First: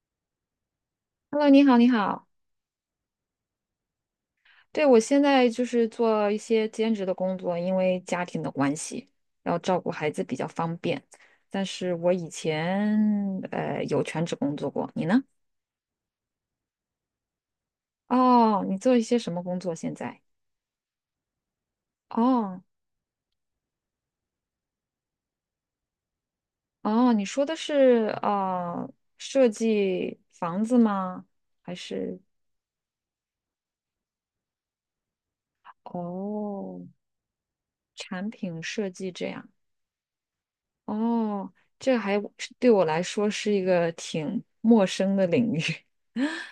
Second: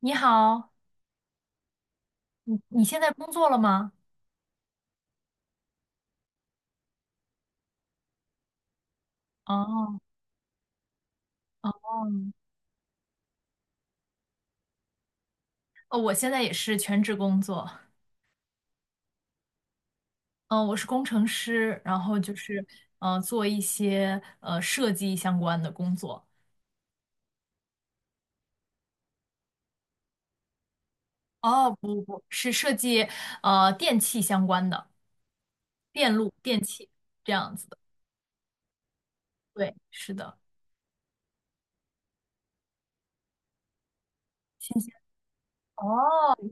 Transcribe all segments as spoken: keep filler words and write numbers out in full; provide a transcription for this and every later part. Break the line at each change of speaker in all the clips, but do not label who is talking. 你好，
Hello，你好，你好。
你你现在工作了吗？
对，我现在就是做一些兼职的工作，因为家庭的关系，要照顾
哦
孩子比较方便。但
哦。
是我以前呃有全职工作过，你呢？
哦，我现在也是全职工作。
哦，你做一些什么工作现在？
嗯、我是工程师，然后就
哦
是呃做一些呃设计相关的工作。
哦，你说的是呃设计房子吗？还
哦，不不
是
不，是设计呃电器相关的，电路、电
哦
器这样子的。
产品设计这样？
对，是的。
哦，这还对我来说是一个挺
新
陌
鲜。
生的领域。
哦，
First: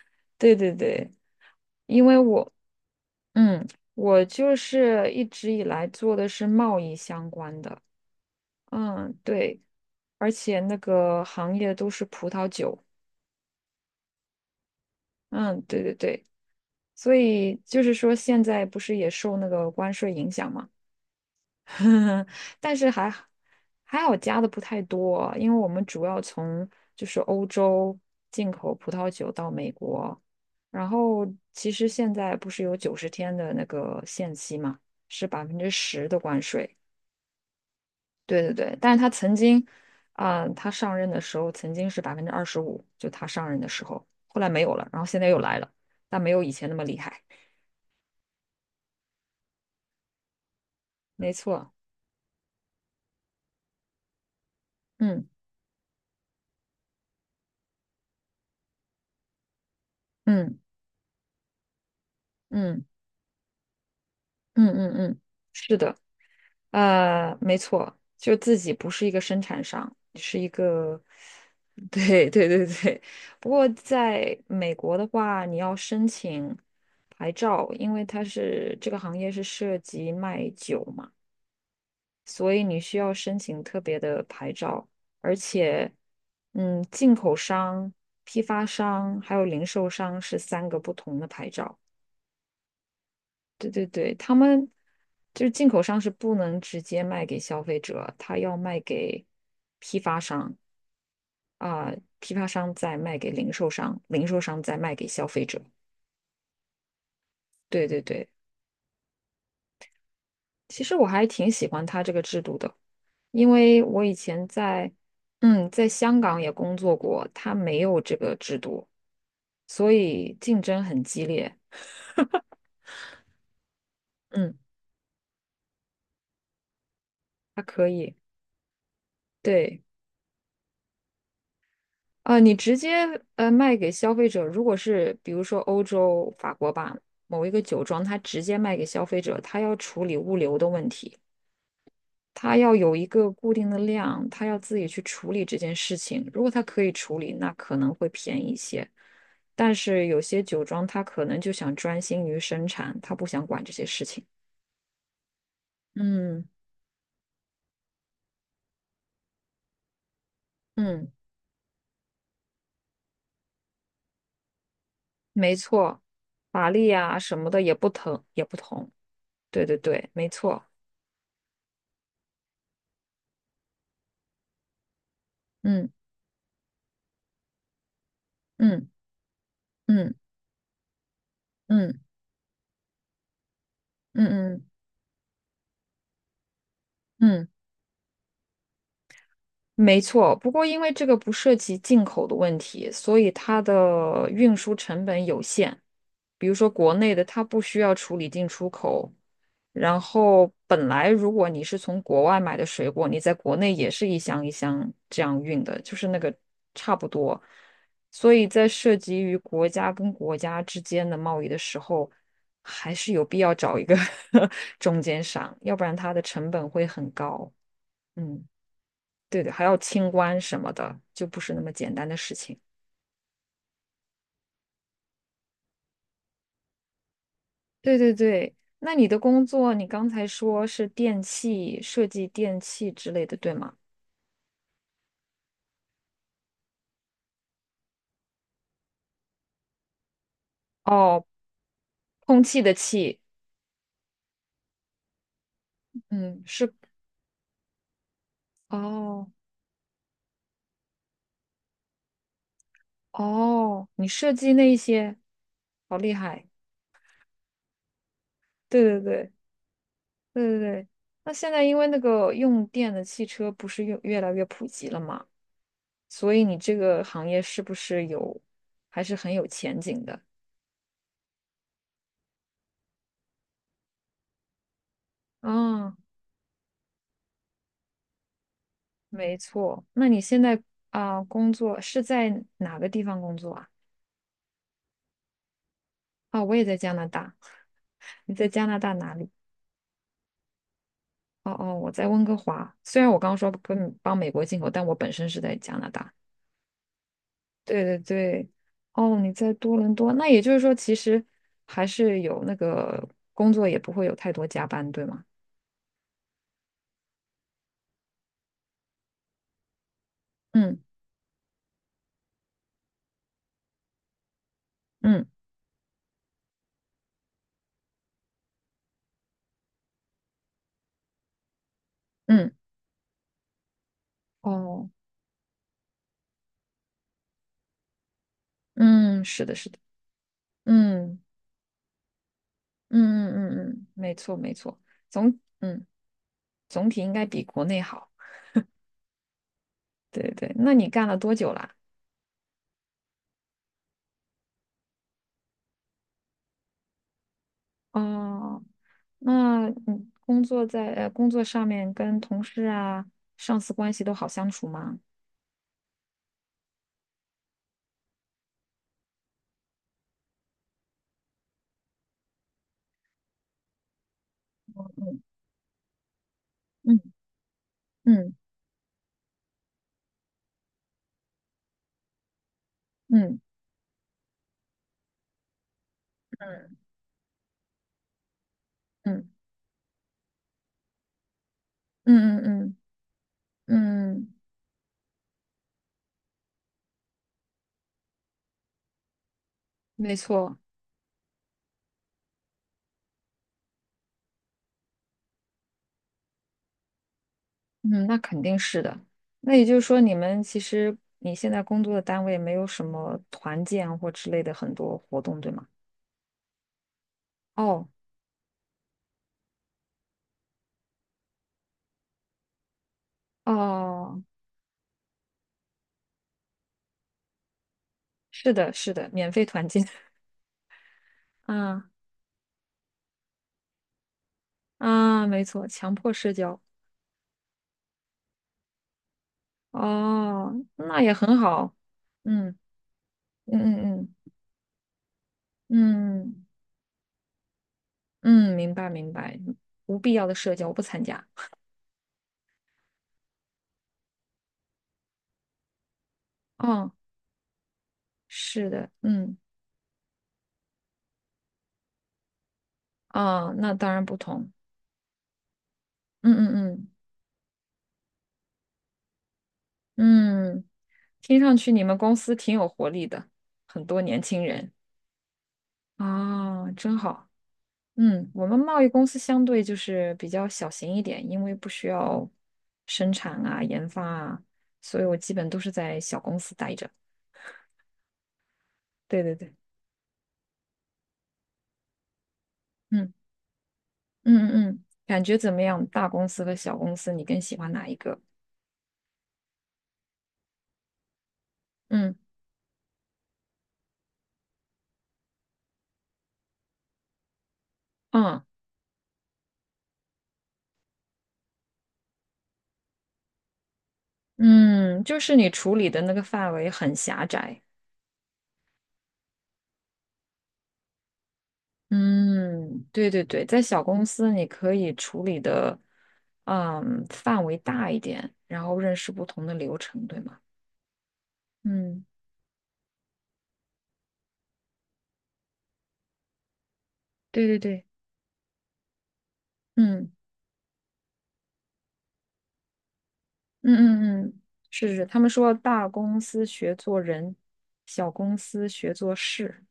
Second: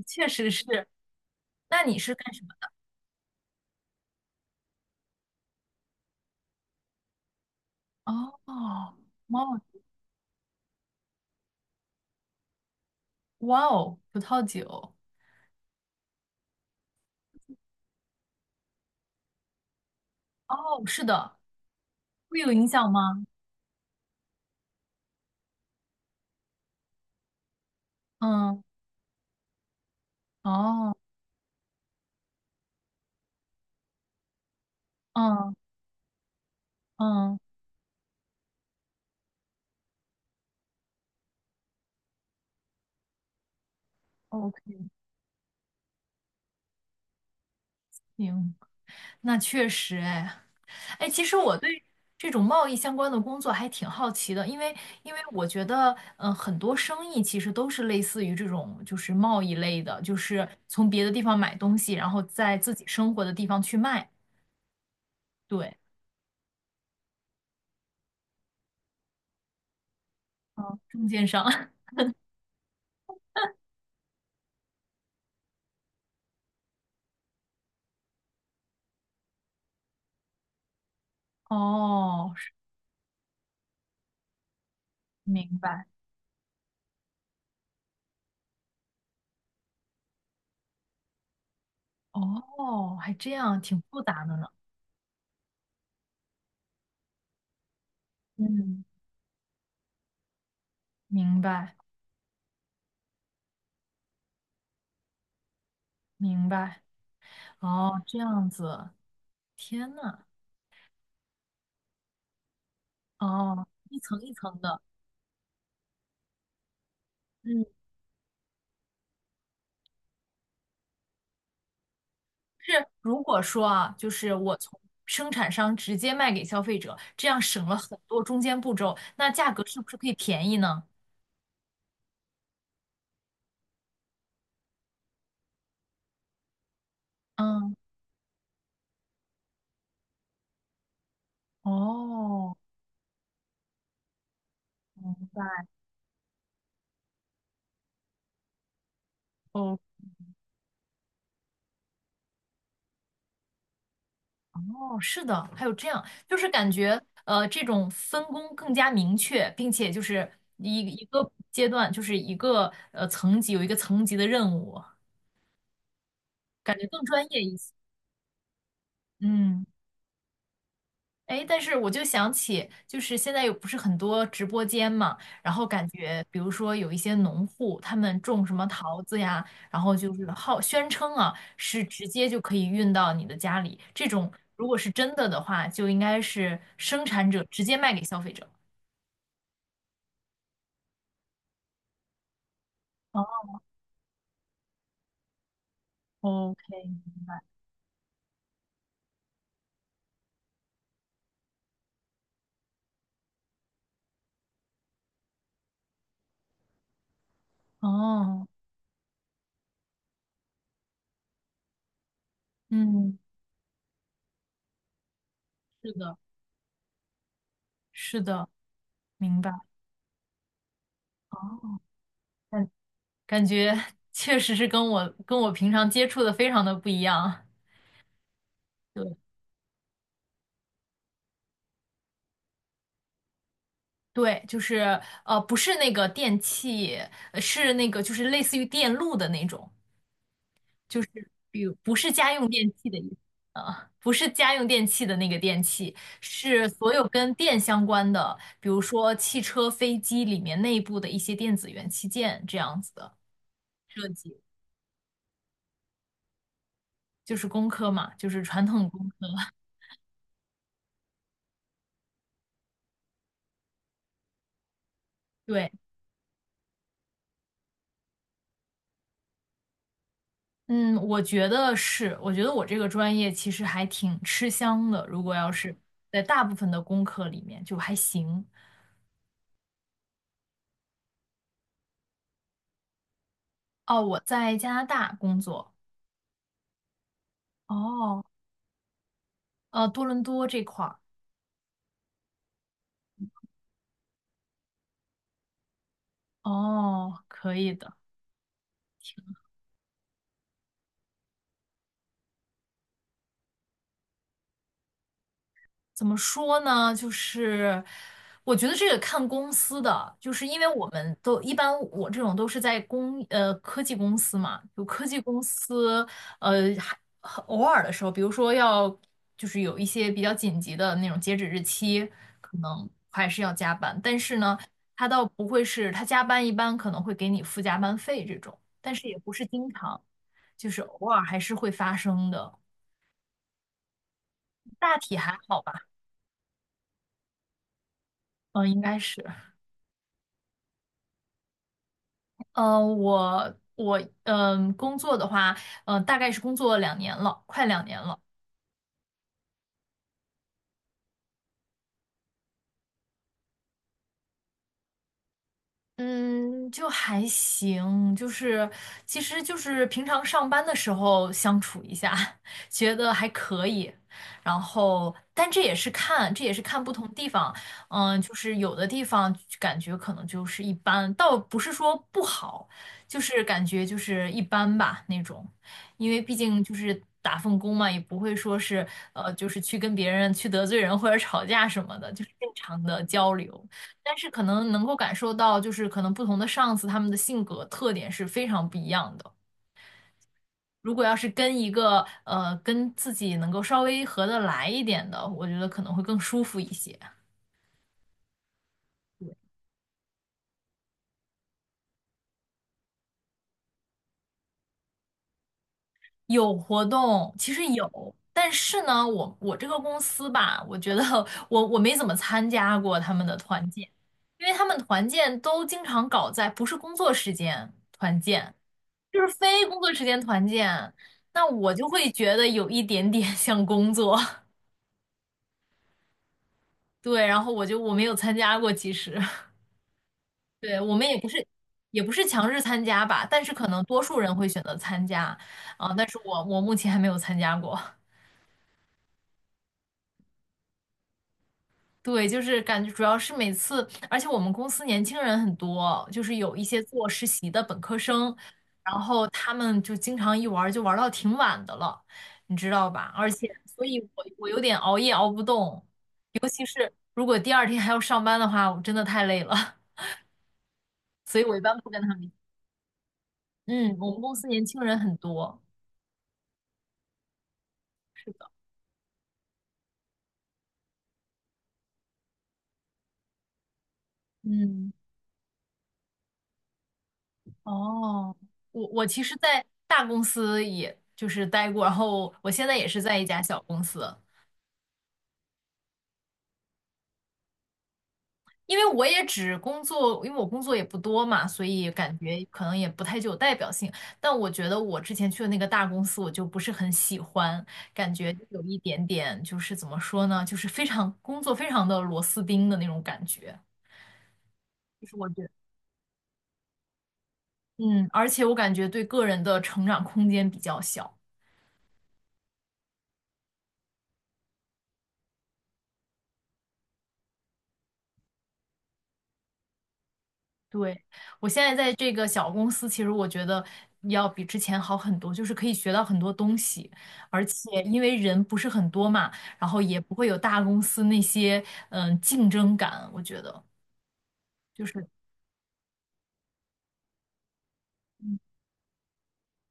确实
对对
是。
对，
那你
因
是
为
干什么
我，
的？
嗯，我就是一直以来做的是贸易相关的，
哦，
嗯，
哇
对，
哦。
而且那个行业都是葡萄酒，
哇哦，葡萄酒。
嗯，对对对，所以就是说现在不是也受那个关税影响
哦，
嘛，
是的。会有影
但是
响
还
吗？
还好加的不太多，因为我们主要从就是欧洲进
嗯。
口葡萄酒到美国，然
哦。
后其实现在不是有九十天的那个限期嘛，是百
嗯。
分之十的关税。
嗯
对对对，但是他曾经，啊、他上任的时候曾经是百分之二十五，就他上任的时候，后来没有了，
，OK。
然后现在又来了，但没有以前那么厉害。
行，那确实哎。哎，其
没
实我
错，
对这种贸易相关的工作还挺好奇的，因为因为
嗯
我觉得，嗯、很多生意其实都是类似于这种，就是贸易类的，就是
嗯
从别的地方买东西，然后在自
嗯
己生活的地方去卖。
嗯嗯嗯嗯，
对。
是的。呃，没错，就自己不是一个生产商，是一
嗯，
个，
中间商。
对对对对。不过在美国的话，你要申请牌照，因为它是这个行业是涉及卖酒嘛，
哦，是。
所以你需要申请特别的牌照，而
明白。
且，嗯，进口商、批发商还有零售商是三个不同的牌照。
哦，还这样，
对
挺
对
复
对，
杂
他
的呢。
们就是进口商是不能直接卖给消费者，他要卖
嗯，
给批发商
明白
啊，批发商再卖给零售商，零售商再卖给消费者。
明白。
对
哦，
对
这
对，
样子。天呐。
其实我还挺喜欢他这个制度的，因
哦，
为
一
我以
层一
前
层的。
在嗯在香港也工作过，他
嗯。
没有这个制度，所以竞争很激烈。
是如果说啊，就是我
嗯，
从生产商直接卖给消费者，这样
它
省了
可
很
以，
多中间步骤，那价格是
对。
不是可以便宜呢？
啊，你直接呃卖给消费者，如果是比如说欧洲法国吧，某一个
嗯。
酒庄，它直接卖给消费者，他要处理物流的问题，他
哦。
要有一个固定的量，他要自己去
明
处理这
白。
件事情。如果他可以处理，那可能会便宜一些。但
哦。
是有些酒庄，他可能就想专心于生产，他不想管这些事情。
哦，是的，还有这样，就
嗯
是感觉呃，这种分工更加明确，并且就是一一
嗯，
个阶段，就是一个呃层级有一个层级的任务，
没错，法
感觉
力
更
啊
专
什
业
么
一
的
些。
也不疼，也不同。
嗯。
对对对，没错。
哎，但是我就想起，就是现在有不是很多直播间嘛，然后感
嗯
觉，比如说有一些农户，他们种什么
嗯
桃子呀，然后就
嗯
是号宣称啊，是
嗯。
直接就可以运到你的家里。这
嗯
种如
嗯
果是真的的话，就应该是生产者
嗯，
直接卖给消费者。
没错。不过因为这个不涉及进口的问题，所
哦
以它的运输成本有限。比如
，OK。
说国内的，它不需要处理进出口。然后本来如果你是从国外买的水果，你在国内也是一箱一箱这样运的，就是那个差不多。所
哦。
以在涉及于国家跟国家之间的贸易的时候，还是
嗯，
有必要找一个 中间商，要不
是
然它
的，
的成本会很高。
是
嗯。
的。明
对对，
白。
还要清关什么的，就
哦，
不是那么简单的事情。
感感觉确实是跟我跟我平常接触的非常的不一样。
对对对，那你
对。
的工作，你刚才说是电器设计、电器之类的，对吗？
对，就是呃，不是那个电器，呃是那个就是类似于电路的那种，就是
哦，
比如不是家
空
用
气
电
的
器的意思。
气，
呃，不是家用电器的那个电器，
嗯，
是
是，
所有跟电相关的，比如说
哦
汽车、飞机里面内部的一些电子元器件这样子的
哦，
设
你设
计，
计那一些，好厉害。
就是工科嘛，就是传
对
统
对
工科。
对对对对。那现在因为那个用电的汽车不是越越来越普及了嘛，
对。
所以你这个行业是不是有，还是很有前景的？
嗯，我觉得是，我觉得我这个专业其实还挺吃香的，如果要是
啊？
在大部分的工科里面就还行。
没错。那你现在啊、工作是在哪个地方工作啊？
哦，我在加拿大工作。
啊、我也在加拿大。
哦。
你在加拿大哪里？
呃，多伦多这块儿。
哦哦，我在温哥华。虽然我刚刚说跟帮美国进口，但我本身是在加拿大。
哦，可以
对
的。
对对，哦，你在多伦多，那也就是说，其实还是有那个工作，也不会有太多加班，对吗？
怎么说呢？就是我觉得这个看公司的，就是因为
嗯
我们都一般，我这种都是在公呃科技公司嘛，就科技
嗯
公司。呃，还很偶尔的时候，比如说要就是有一些比较紧急的那种截止日期，
嗯，
可能还是要加班。但是呢，
哦，
他倒不会是他加班，一般可能会给你付加班费这种，但是也
嗯，
不是
是的，
经
是的，
常，就是偶
嗯
尔还是会发生的。
嗯嗯嗯嗯，嗯没错没错，
大体还
总
好
嗯
吧。
总体应该比国内好。
嗯，应该是。
对对，那你干了多久啦？
嗯，我我嗯、呃工作的话，嗯、大概是工作两年了，快两年了。
哦，那你工作在呃工作上面跟同事啊、上司关系都好相处吗？
嗯，就还行，就是其实就是平常上班的时候相处一下，觉得还可以。然后，但这也是看，这也是看不
嗯
同地方。嗯，就
嗯
是有的地方感觉可能就是一般，倒不是说不好，就
嗯
是感觉就是一般吧那种。因为毕竟就
嗯
是打份工嘛，也不会说是
嗯
呃，就是去跟别人去得罪人或者吵架什么的，就是
嗯
正
嗯嗯
常的交流。
嗯，
但是
嗯，
可能能够感受到，就是可能不同的上司他们的性格特点是非常不一样的。
没错，
如果要是跟一个呃跟自己能够稍微合得来一点的，我觉得可能会更舒服一些。
嗯，那肯定是的。那也就是说，你们其实你现在工作的单位没有什么团建或之类的很多活动，对吗？
有活动，其实
哦
有，但是呢，我我这个公司吧，我觉得我我没怎么参加过他们的团建，
哦，
因为他们团建都经常搞在不是工作时间团
是
建，
的，是的，
就是
免费
非
团
工
建，
作时间团建，那 我就
啊
会觉得有一点点 像工作。
啊，没错，强迫社交。
对，然后我就我没有参加过，其实
哦，
对，我
那
们
也
也不
很
是
好。
也不是强
嗯
制参加吧，但是可能
嗯
多
嗯
数人会选择参加啊，但是
嗯
我
嗯
我目前还没有参加过。
嗯，明白明白。无必要的社交我不参加。
对，就是感觉主要是每次，而且我们公司年轻人很多，就是有一些
哦，
做实习的本科生，
是的，
然后
嗯
他们就经常一玩儿就玩儿到挺晚的了，你知道吧？而且，
啊，那
所
当
以
然不
我我
同。
有点熬夜熬不动，
嗯嗯
如果第二天还要上班的话，我真的太累了，
嗯嗯，
所
听
以我
上
一
去
般
你
不
们
跟他
公
们。
司挺有活力的，很
嗯，
多
我们
年
公
轻
司年
人
轻人很多。
啊，真好。嗯，我们贸易公司相对就是比较小型一点，因为不需要生产啊、研发啊，
嗯。
所以我基本都是在小公司待着。
哦，我我其
对对
实，
对。
在大公司也就是待过，然后我现在也是
嗯。
在一家小公司。
嗯嗯嗯，感觉怎么样？大公司和小公司，你更喜欢哪一个？
因为我也只工作，因为我工作也不多嘛，所以
嗯
感觉可能也不太具有代表性。但我觉得我之前去的那个大公司，我就不是很喜欢，感觉
嗯
有一点点就是怎么说呢，就是非常工作非常的螺丝钉的那种感觉，
嗯，
就是
就
我
是
觉
你
得，
处理的那个范围很狭窄。
嗯，而且我感觉对个人的成长空间比较小。
嗯，对对对，在小公司你可以处理的，嗯，范围大一点，然后认识不同的流程，对吗？
对，我现在在
嗯，
这个小公司，其实我觉得要比之前好很多，就是可以学到很多东西，而
对对
且
对，
因为人不是很多嘛，然后也
嗯
不会有大公司那些嗯竞争感，我觉得
嗯嗯嗯，
就
是是，
是。
他们说大公司学做人，小公
嗯。
司学做事。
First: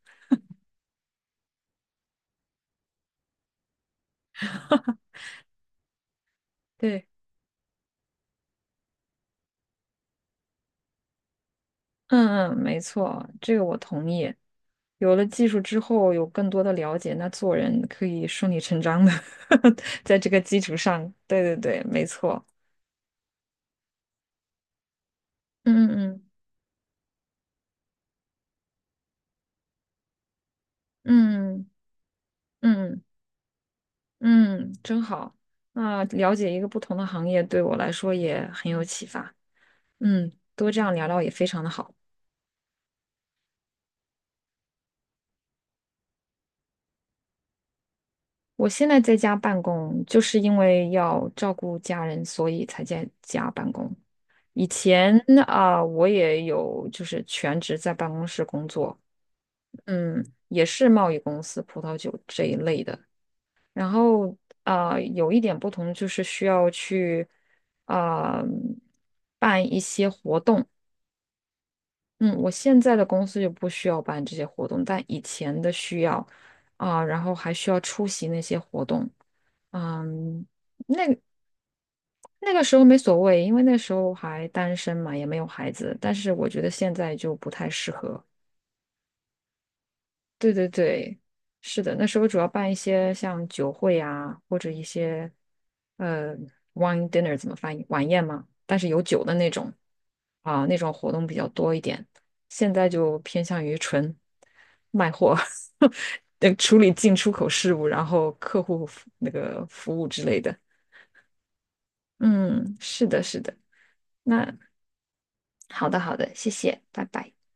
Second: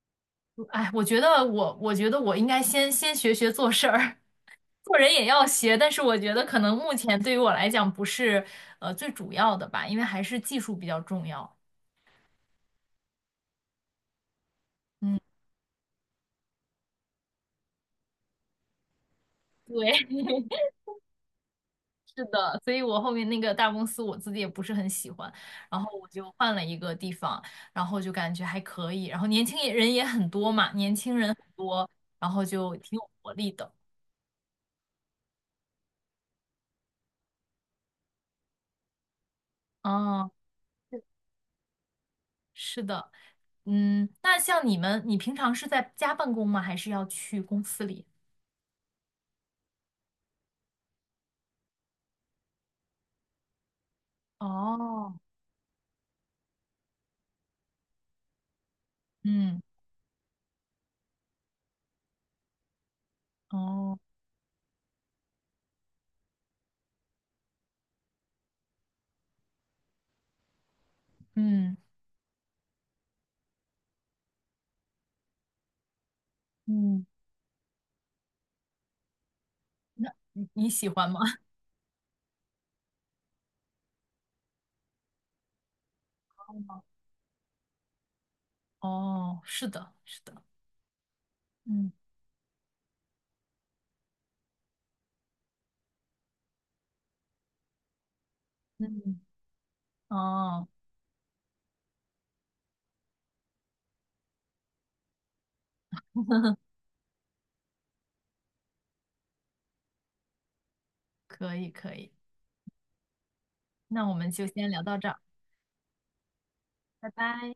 哎，我觉得我我觉得我应该先先学学做事儿，做人也要学，但是我觉得可能目
对。
前对于我来讲不是呃最主要的吧，因为还是技术比较重要。
嗯嗯，没错，这个我同意。有
嗯。
了技术之后，有更多的了解，那做人可以顺理成章的 在
对。
这个基础上。对对对，没
是
错。
的，所以我后面那个大公司我自己也不是很喜欢，然
嗯
后我
嗯
就换了一个地方，然后就感觉还可以，然后年轻人也很多嘛，年轻人很
嗯
多，然后就
嗯
挺
嗯
有活力的。
嗯，真好。那了解一个不同的行业对我来说也很有启发。
哦，
嗯，多这样聊聊也非常的好。
是的。嗯，那像你们，你平常是在家办公吗？还是要去公司里？
我现在在家办公，就是因为要照顾家人，所以才在家办公。以前
哦。
啊，我也有就是全职在办公室工作，
嗯。
嗯，也是贸易公司、葡萄酒这一类的。然
哦。
后啊，有一点不同就是需要去啊办一些活动。
嗯。
嗯，我现在的公司就不需要办这些活动，但以前的需要啊，
嗯，
然后还需要出席那些活动。
那
嗯，
你你喜欢吗？
那个时候没所谓，因为那时候还单身嘛，也没有孩子。但是我觉得现在就不太适合。
哦，是的，是的。
对对对，是
嗯
的，那时候主要办一些像酒会啊，或者一些呃 wine dinner 怎么翻译晚宴嘛，但是有
嗯。
酒的那种啊，
哦，
那种活动比较多一点。现在就偏向于纯卖货，呃 处理进出口事务，然后客户服那个服务之类的。
可以可以。
嗯，是的，是的。
那我们就
那
先聊到这儿，
好的，好的，谢谢，拜
拜
拜。
拜。